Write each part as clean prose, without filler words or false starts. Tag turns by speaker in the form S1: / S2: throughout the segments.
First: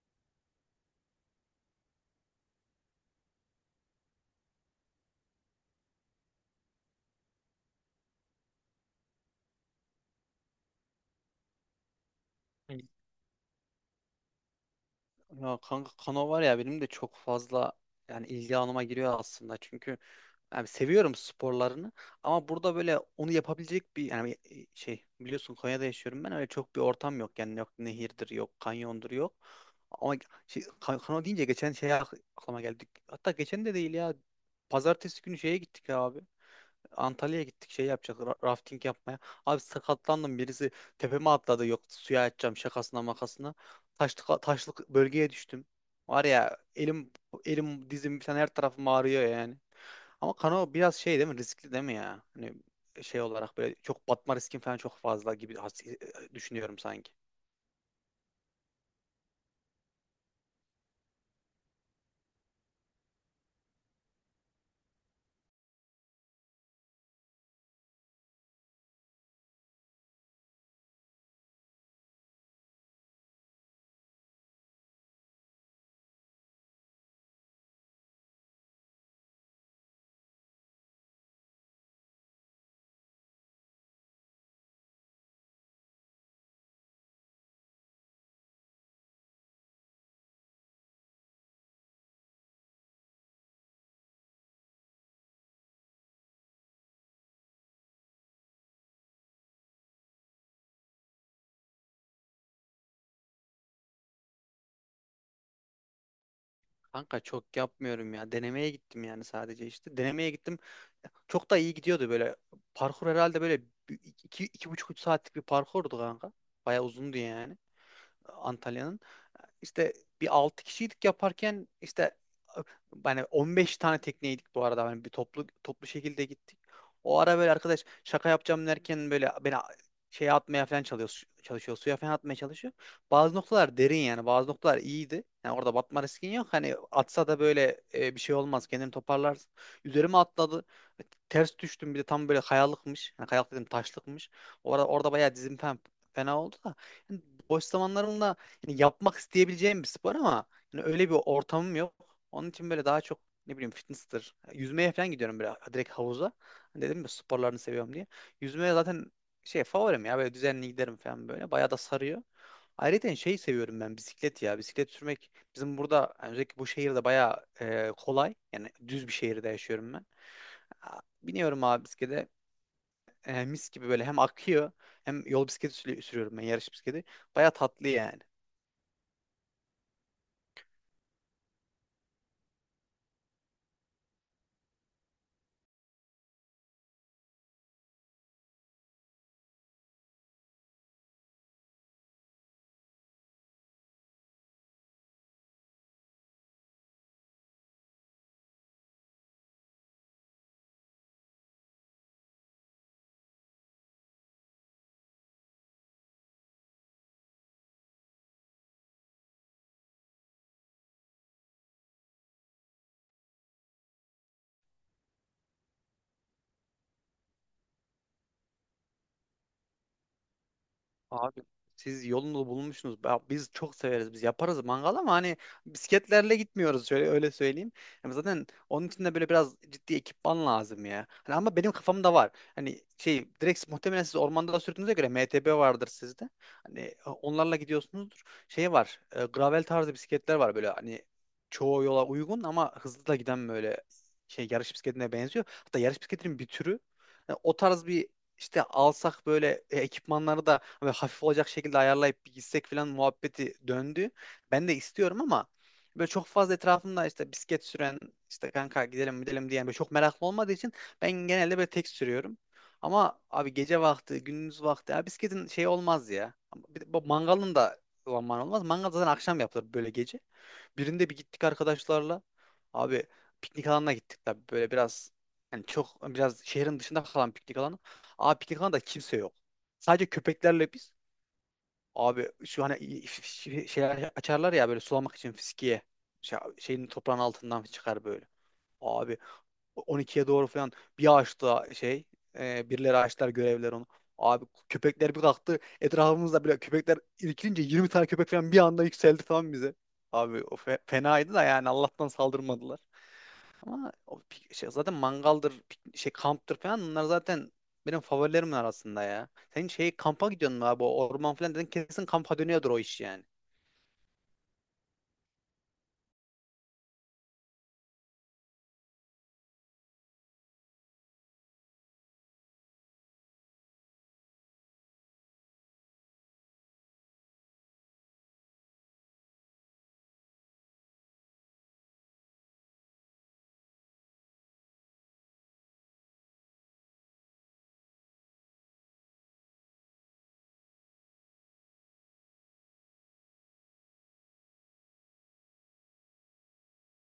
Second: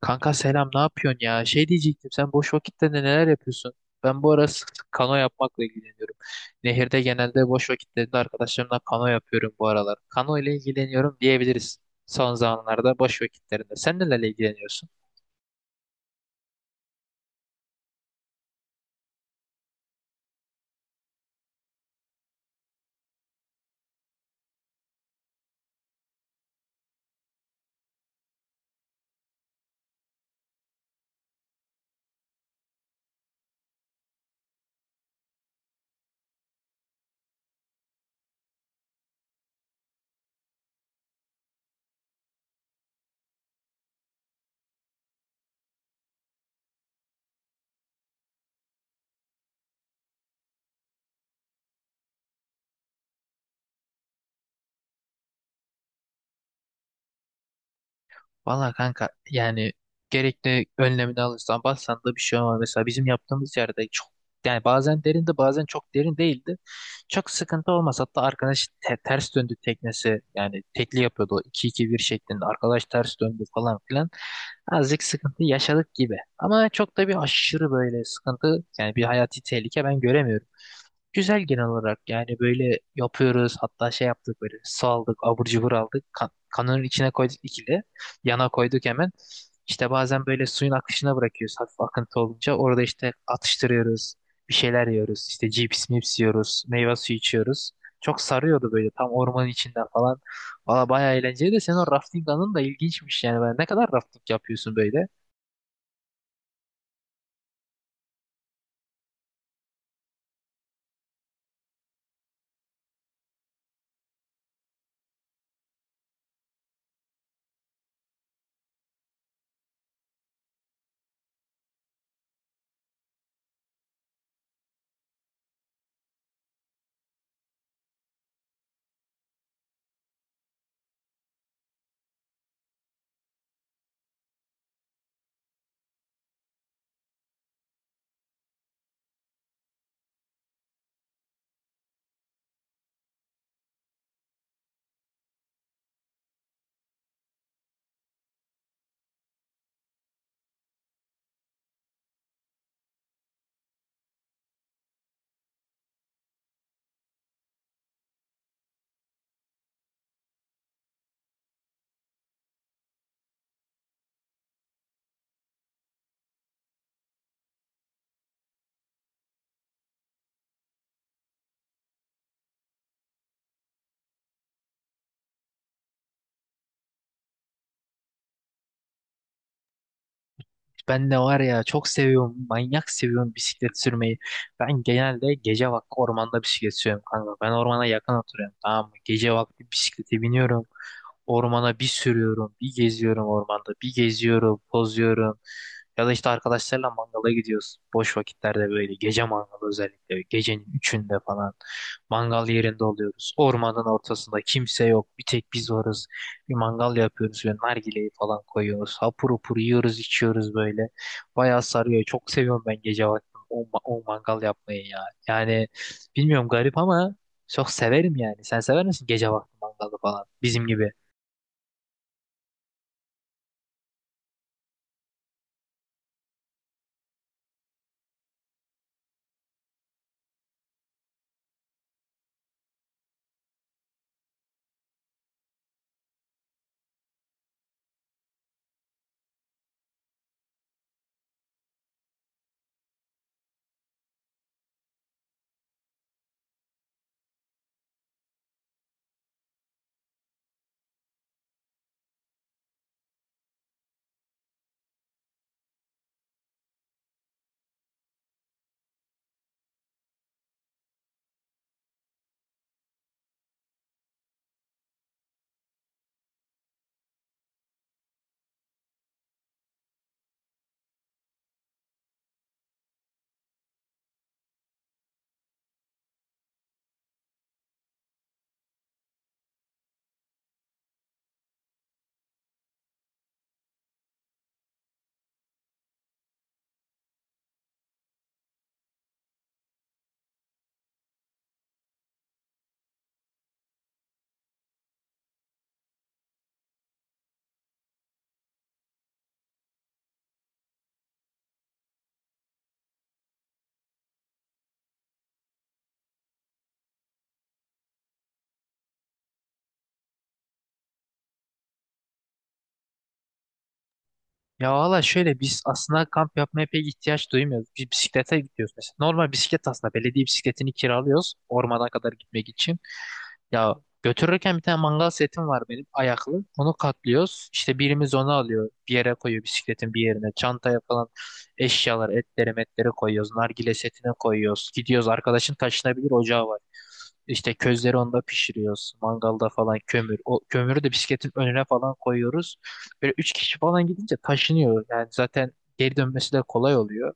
S1: Kanka selam, ne yapıyorsun ya? Şey diyecektim, sen boş vakitte neler yapıyorsun? Ben bu ara sık sık kano yapmakla ilgileniyorum. Nehirde genelde boş vakitlerinde arkadaşlarımla kano yapıyorum bu aralar. Kano ile ilgileniyorum diyebiliriz son
S2: Hı,
S1: zamanlarda boş vakitlerinde. Sen nelerle ilgileniyorsun?
S2: ya kanka. Kano var ya, benim de çok fazla yani ilgi alanıma giriyor aslında. Çünkü yani seviyorum sporlarını ama burada böyle onu yapabilecek bir yani şey, biliyorsun Konya'da yaşıyorum ben, öyle çok bir ortam yok. Yani yok, nehirdir yok, kanyondur yok. Ama şey, Kano deyince geçen şey aklıma geldi. Hatta geçen de değil ya. Pazartesi günü şeye gittik abi. Antalya'ya gittik şey yapacak, rafting yapmaya. Abi sakatlandım, birisi tepeme atladı, yok suya atacağım şakasına makasına. Taşlık, taşlık bölgeye düştüm. Var ya elim dizim falan her tarafım ağrıyor yani. Ama kano biraz şey değil mi, riskli değil mi ya? Hani şey olarak böyle çok batma riskin falan çok fazla gibi düşünüyorum sanki.
S1: Valla kanka, yani gerekli önlemini alırsan bassan da bir şey olmaz. Mesela bizim yaptığımız yerde çok, yani bazen derindi bazen çok derin değildi. Çok sıkıntı olmaz. Hatta arkadaş ters döndü teknesi, yani tekli yapıyordu iki iki bir şeklinde. Arkadaş ters döndü falan filan. Azıcık sıkıntı yaşadık gibi. Ama çok da bir aşırı böyle sıkıntı, yani bir hayati tehlike ben göremiyorum. Güzel genel olarak, yani böyle yapıyoruz. Hatta şey yaptık, böyle su aldık, abur cubur aldık, kanının içine koyduk, ikili yana koyduk hemen. İşte bazen böyle suyun akışına bırakıyoruz, hafif akıntı olunca orada işte atıştırıyoruz, bir şeyler yiyoruz, işte cips mips yiyoruz, meyve suyu içiyoruz. Çok sarıyordu böyle, tam ormanın içinden falan. Valla bayağı eğlenceli. De senin o rafting anın da ilginçmiş yani. Ben, ne kadar rafting yapıyorsun böyle?
S2: Kanka çok yapmıyorum ya. Denemeye gittim yani sadece işte. Denemeye gittim. Çok da iyi gidiyordu böyle. Parkur herhalde böyle iki, iki buçuk, üç saatlik bir parkurdu kanka. Bayağı uzundu yani. Antalya'nın işte bir 6 kişiydik yaparken işte, hani 15 tane tekneydik bu arada. Hani bir toplu toplu şekilde gittik. O ara böyle arkadaş şaka yapacağım derken böyle beni şeye atmaya falan çalışıyor, çalışıyor. Suya falan atmaya çalışıyor. Bazı noktalar derin yani. Bazı noktalar iyiydi. Yani orada batma riskin yok. Hani atsa da böyle bir şey olmaz. Kendini toparlarsın. Üzerime atladı. Ters düştüm, bir de tam böyle kayalıkmış. Yani kayalık dedim, taşlıkmış. Orada, orada bayağı dizim falan fena oldu da. Yani boş zamanlarımda hani yapmak isteyebileceğim bir spor, ama hani öyle bir ortamım yok. Onun için böyle daha çok, ne bileyim, fitness'tır. Yüzmeye falan gidiyorum böyle direkt havuza. Hani dedim ya sporlarını seviyorum diye. Yüzmeye zaten, şey, favorim ya, böyle düzenli giderim falan böyle. Bayağı da sarıyor. Ayrıca hani şeyi seviyorum ben, bisiklet ya. Bisiklet sürmek bizim burada yani özellikle bu şehirde bayağı kolay. Yani düz bir şehirde yaşıyorum ben. Aa, biniyorum abi bisiklete, mis gibi böyle, hem akıyor hem yol bisikleti sürüyorum ben, yarış bisikleti. Baya tatlı yani.
S1: Ben de var ya, çok seviyorum, manyak seviyorum bisiklet sürmeyi. Ben genelde gece vakti ormanda bisiklet sürüyorum kanka. Ben ormana yakın oturuyorum, tamam mı? Gece vakti bisiklete biniyorum. Ormana bir sürüyorum, bir geziyorum ormanda, bir geziyorum, pozuyorum. Ya da işte arkadaşlarla mangala gidiyoruz. Boş vakitlerde böyle gece mangalı, özellikle gecenin üçünde falan mangal yerinde oluyoruz. Ormanın ortasında kimse yok. Bir tek biz varız. Bir mangal yapıyoruz ve nargileyi falan koyuyoruz. Hapur hapur yiyoruz, içiyoruz böyle. Bayağı sarıyor. Çok seviyorum ben gece vakti o mangal yapmayı ya. Yani bilmiyorum, garip ama çok severim yani. Sen sever misin gece vakti mangalı falan? Bizim gibi.
S2: Abi, siz yolunu bulmuşsunuz. Biz çok severiz. Biz yaparız mangal ama hani bisikletlerle gitmiyoruz, şöyle öyle söyleyeyim. Yani zaten onun için de böyle biraz ciddi ekipman lazım ya. Hani ama benim kafamda var. Hani şey, direkt muhtemelen siz ormanda da sürdüğünüze göre MTB vardır sizde. Hani onlarla gidiyorsunuzdur. Şey var. Gravel tarzı bisikletler var böyle, hani çoğu yola uygun ama hızlı da giden, böyle şey, yarış bisikletine benziyor. Hatta yarış bisikletinin bir türü. Yani o tarz bir, işte alsak böyle ekipmanları da hani hafif olacak şekilde ayarlayıp bir gitsek falan muhabbeti döndü. Ben de istiyorum ama böyle çok fazla etrafımda işte bisiklet süren, işte kanka gidelim gidelim diyen, böyle çok meraklı olmadığı için ben genelde böyle tek sürüyorum. Ama abi gece vakti, gündüz vakti ya, bisikletin şey olmaz ya. Bir de bu mangalın da zaman olmaz. Mangal zaten akşam yapılır, böyle gece. Birinde bir gittik arkadaşlarla. Abi piknik alanına gittik tabii, böyle biraz, yani çok biraz şehrin dışında kalan piknik alanı. Abi piknik alanında kimse yok. Sadece köpeklerle biz. Abi şu hani şeyler açarlar ya böyle sulamak için, fiskiye. Şeyin toprağın altından çıkar böyle. Abi 12'ye doğru falan bir açtı şey. E, birileri açtılar, görevler onu. Abi köpekler bir kalktı. Etrafımızda bile köpekler irkilince 20 tane köpek falan bir anda yükseldi falan bize. Abi o fenaydı da yani, Allah'tan saldırmadılar. Ama o zaten mangaldır, kamptır falan, bunlar zaten benim favorilerim arasında ya. Sen şey, kampa gidiyorsun mu abi? O orman falan dedin, kesin kampa dönüyordur o iş yani.
S1: Ya valla şöyle, biz aslında kamp yapmaya pek ihtiyaç duymuyoruz. Biz bisiklete gidiyoruz mesela. Normal bisiklet aslında, belediye bisikletini kiralıyoruz ormana kadar gitmek için. Ya götürürken bir tane mangal setim var benim, ayaklı. Onu katlıyoruz. İşte birimiz onu alıyor. Bir yere koyuyor, bisikletin bir yerine. Çantaya falan eşyalar, etleri, metleri koyuyoruz. Nargile setine koyuyoruz. Gidiyoruz, arkadaşın taşınabilir ocağı var. İşte közleri onda pişiriyoruz. Mangalda falan kömür. O kömürü de bisikletin önüne falan koyuyoruz. Böyle üç kişi falan gidince taşınıyor. Yani zaten geri dönmesi de kolay oluyor.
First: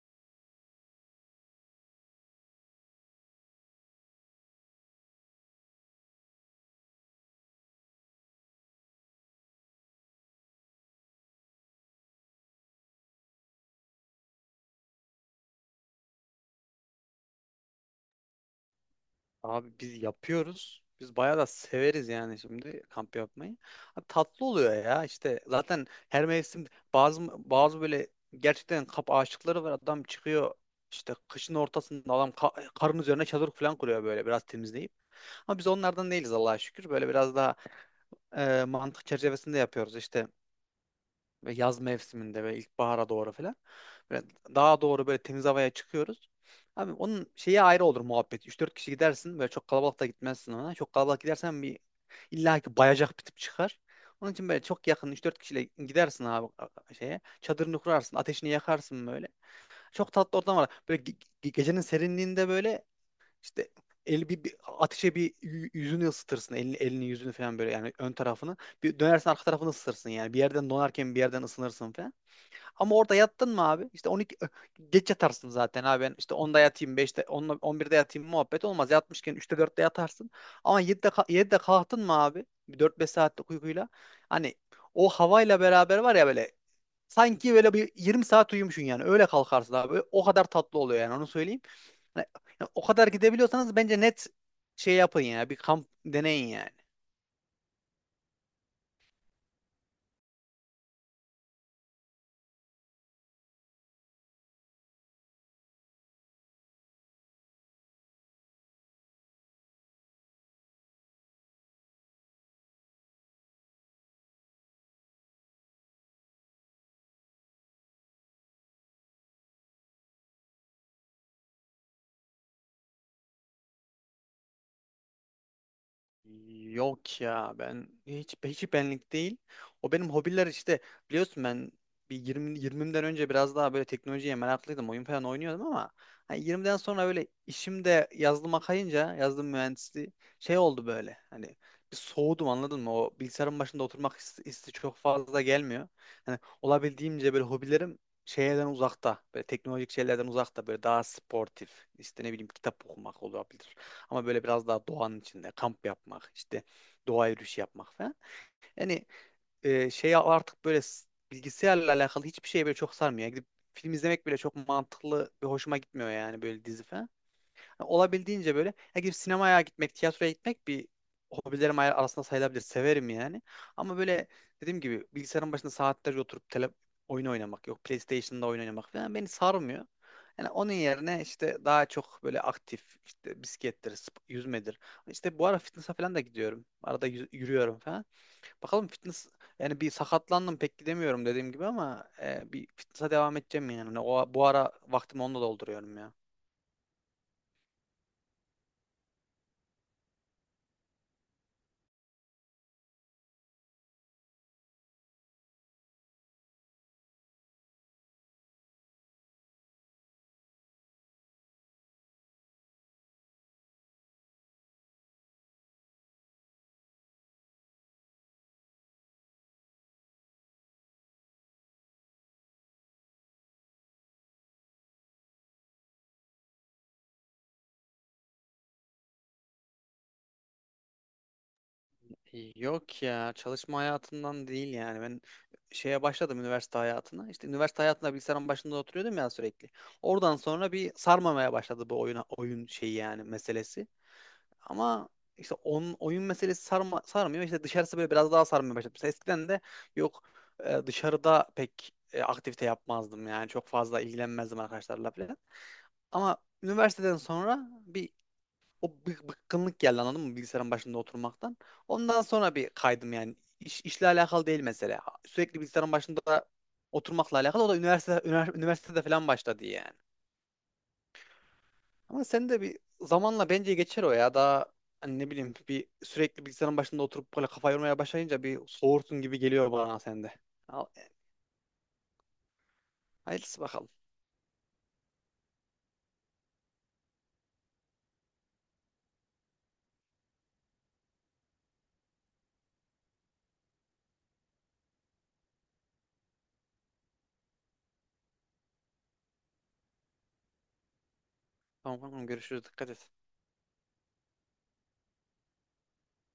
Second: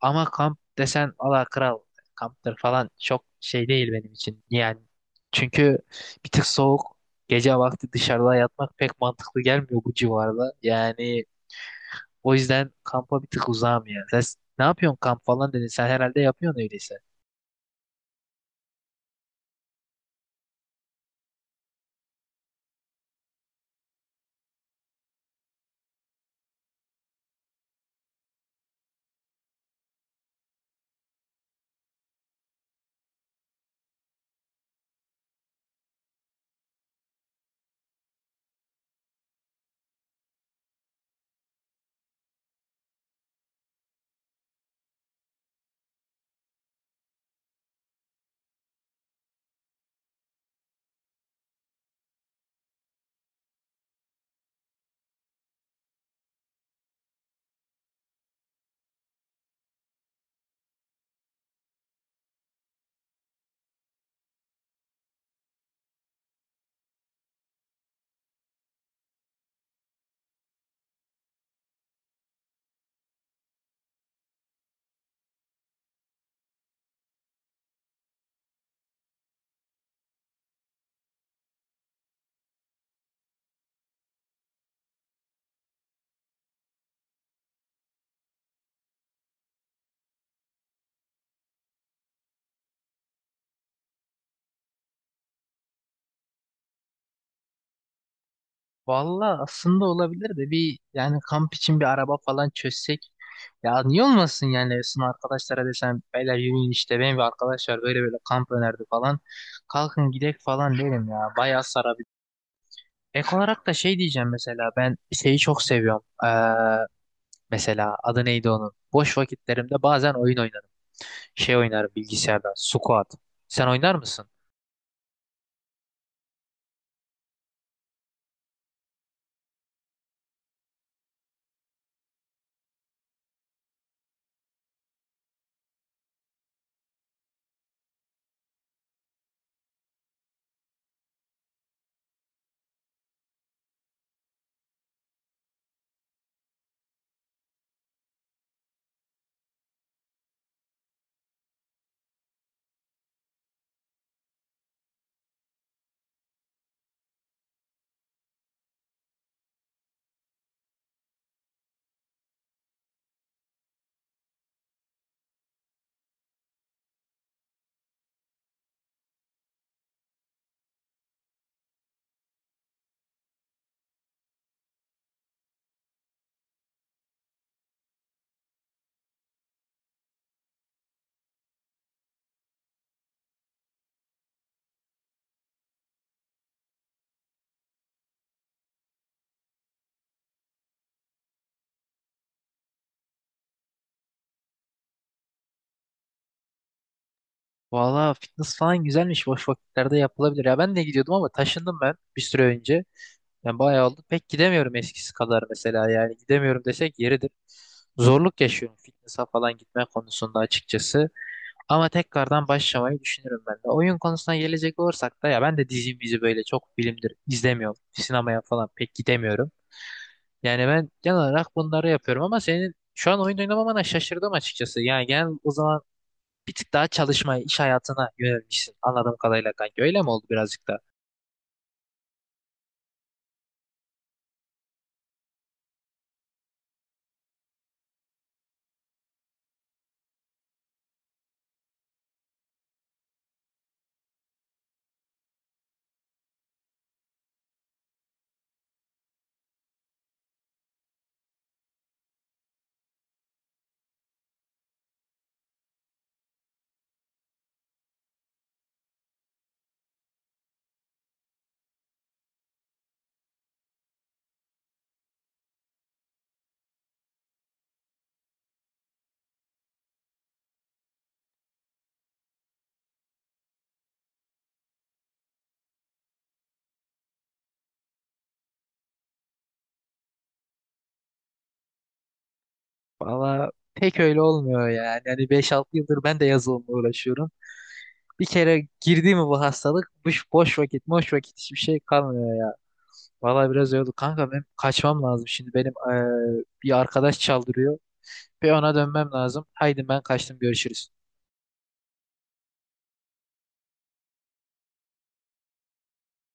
S1: Ama kamp desen, ala kral, kamptır falan çok şey değil benim için. Yani çünkü bir tık soğuk, gece vakti dışarıda yatmak pek mantıklı gelmiyor bu civarda. Yani o yüzden kampa bir tık uzağım ya. Sen ne yapıyorsun, kamp falan dedin. Sen herhalde yapıyorsun öyleyse.
S2: Abi biz yapıyoruz. Biz bayağı da severiz yani, şimdi kamp yapmayı. Ha, tatlı oluyor ya, işte zaten her mevsim, bazı bazı böyle, gerçekten kamp aşıkları var. Adam çıkıyor işte kışın ortasında, adam karın üzerine çadır falan kuruyor böyle, biraz temizleyip. Ama biz onlardan değiliz Allah'a şükür. Böyle biraz daha mantık çerçevesinde yapıyoruz işte, ve yaz mevsiminde ve ilkbahara doğru falan. Böyle daha doğru, böyle temiz havaya çıkıyoruz. Abi onun şeyi ayrı olur muhabbet. 3-4 kişi gidersin, böyle çok kalabalık da gitmezsin ona. Çok kalabalık gidersen bir illa bayacak bir tip çıkar. Onun için böyle çok yakın 3-4 kişiyle gidersin abi şeye. Çadırını kurarsın, ateşini yakarsın böyle. Çok tatlı ortam var. Böyle gecenin serinliğinde, böyle işte eli, bir, bir ateşe bir yüzünü ısıtırsın. Elini, elini yüzünü falan böyle, yani ön tarafını. Bir dönersin arka tarafını ısıtırsın yani. Bir yerden donarken bir yerden ısınırsın falan. Ama orada yattın mı abi? İşte 12 geç yatarsın zaten abi. Ben işte 10'da yatayım, 5'te, 10'la, 11'de yatayım, muhabbet olmaz. Yatmışken 3'te, 4'te yatarsın. Ama 7'de kalktın mı abi? Bir 4-5 saatlik uykuyla. Hani o havayla beraber var ya böyle, sanki böyle bir 20 saat uyumuşsun yani. Öyle kalkarsın abi. O kadar tatlı oluyor yani, onu söyleyeyim. Hani- Yani o kadar gidebiliyorsanız bence net şey yapın ya. Bir kamp deneyin yani.
S1: Valla aslında olabilir de, bir yani kamp için bir araba falan çözsek, ya niye olmasın yani? Sınıf arkadaşlara desem beyler yürüyün, işte benim bir arkadaş var, böyle böyle kamp önerdi falan, kalkın gidek falan derim ya, bayağı sarabilir. Ek olarak da şey diyeceğim, mesela ben şeyi çok seviyorum. Mesela adı neydi onun? Boş vakitlerimde bazen oyun oynarım. Şey oynarım bilgisayarda. Squat. Sen oynar mısın?
S2: Yok ya, ben hiç benlik değil. O benim hobiler işte, biliyorsun ben bir 20'den önce biraz daha böyle teknolojiye meraklıydım. Oyun falan oynuyordum ama hani 20'den sonra böyle, işimde yazılıma kayınca, yazılım mühendisliği, şey oldu böyle. Hani bir soğudum, anladın mı? O bilgisayarın başında oturmak hissi, hissi çok fazla gelmiyor. Hani olabildiğimce böyle hobilerim şeylerden uzakta. Böyle teknolojik şeylerden uzakta, böyle daha sportif. İşte ne bileyim, kitap okumak olabilir. Ama böyle biraz daha doğanın içinde kamp yapmak, işte doğa yürüyüşü yapmak falan. Yani şey, artık böyle bilgisayarla alakalı hiçbir şey böyle çok sarmıyor. Yani gidip film izlemek bile çok mantıklı ve hoşuma gitmiyor yani, böyle dizi falan. Ya, olabildiğince böyle, ya gidip sinemaya gitmek, tiyatroya gitmek bir hobilerim arasında sayılabilir. Severim yani. Ama böyle dediğim gibi, bilgisayarın başında saatlerce oturup tele oyun oynamak, yok PlayStation'da oyun oynamak falan beni sarmıyor. Yani onun yerine işte daha çok böyle aktif, işte bisiklettir, yüzmedir. İşte bu ara fitness'a falan da gidiyorum. Arada yürüyorum falan. Bakalım fitness, yani bir sakatlandım pek gidemiyorum dediğim gibi ama bir fitness'a devam edeceğim yani. Yani o, bu ara vaktimi onunla dolduruyorum ya.
S1: Valla fitness falan güzelmiş. Boş vakitlerde yapılabilir. Ya ben de gidiyordum ama taşındım ben bir süre önce. Yani bayağı oldu. Pek gidemiyorum eskisi kadar mesela. Yani gidemiyorum desek yeridir. Zorluk yaşıyorum fitness'a falan gitme konusunda açıkçası. Ama tekrardan başlamayı düşünürüm ben de. Oyun konusuna gelecek olursak da, ya ben de dizi mizi böyle çok bilimdir izlemiyorum. Sinemaya falan pek gidemiyorum. Yani ben genel olarak bunları yapıyorum, ama senin şu an oyun oynamamana şaşırdım açıkçası. Yani genel o zaman bir tık daha çalışmaya, iş hayatına yönelmişsin anladığım kadarıyla kanka. Öyle mi oldu birazcık da?
S2: Yok ya, çalışma hayatından değil yani, ben şeye başladım, üniversite hayatına. İşte üniversite hayatında bilgisayarın başında oturuyordum ya sürekli, oradan sonra bir sarmamaya başladı bu oyuna, oyun şeyi yani meselesi, ama işte oyun meselesi sarmıyor, işte dışarısı böyle biraz daha sarmaya başladı. Mesela eskiden de yok, dışarıda pek aktivite yapmazdım yani, çok fazla ilgilenmezdim arkadaşlarla falan, ama üniversiteden sonra bir, o bıkkınlık geldi, anladın mı, bilgisayarın başında oturmaktan. Ondan sonra bir kaydım yani. İşle alakalı değil mesele. Sürekli bilgisayarın başında oturmakla alakalı. O da üniversitede falan başladı yani. Ama sen de bir zamanla bence geçer o ya. Daha hani, ne bileyim, bir sürekli bilgisayarın başında oturup böyle kafa yormaya başlayınca bir soğursun gibi geliyor bana sende. Al-
S1: Valla
S2: Hayırlısı bakalım.
S1: pek öyle olmuyor yani. Yani 5-6 yıldır ben de yazılımla uğraşıyorum. Bir kere girdi mi bu hastalık, boş vakit hiçbir şey kalmıyor. Vallahi biraz yoruldu. Kanka benim kaçmam lazım şimdi. Benim bir arkadaş çaldırıyor ve ona dönmem lazım. Haydi ben kaçtım. Görüşürüz.
S2: Tamam, tamam, görüşürüz. Dikkat et.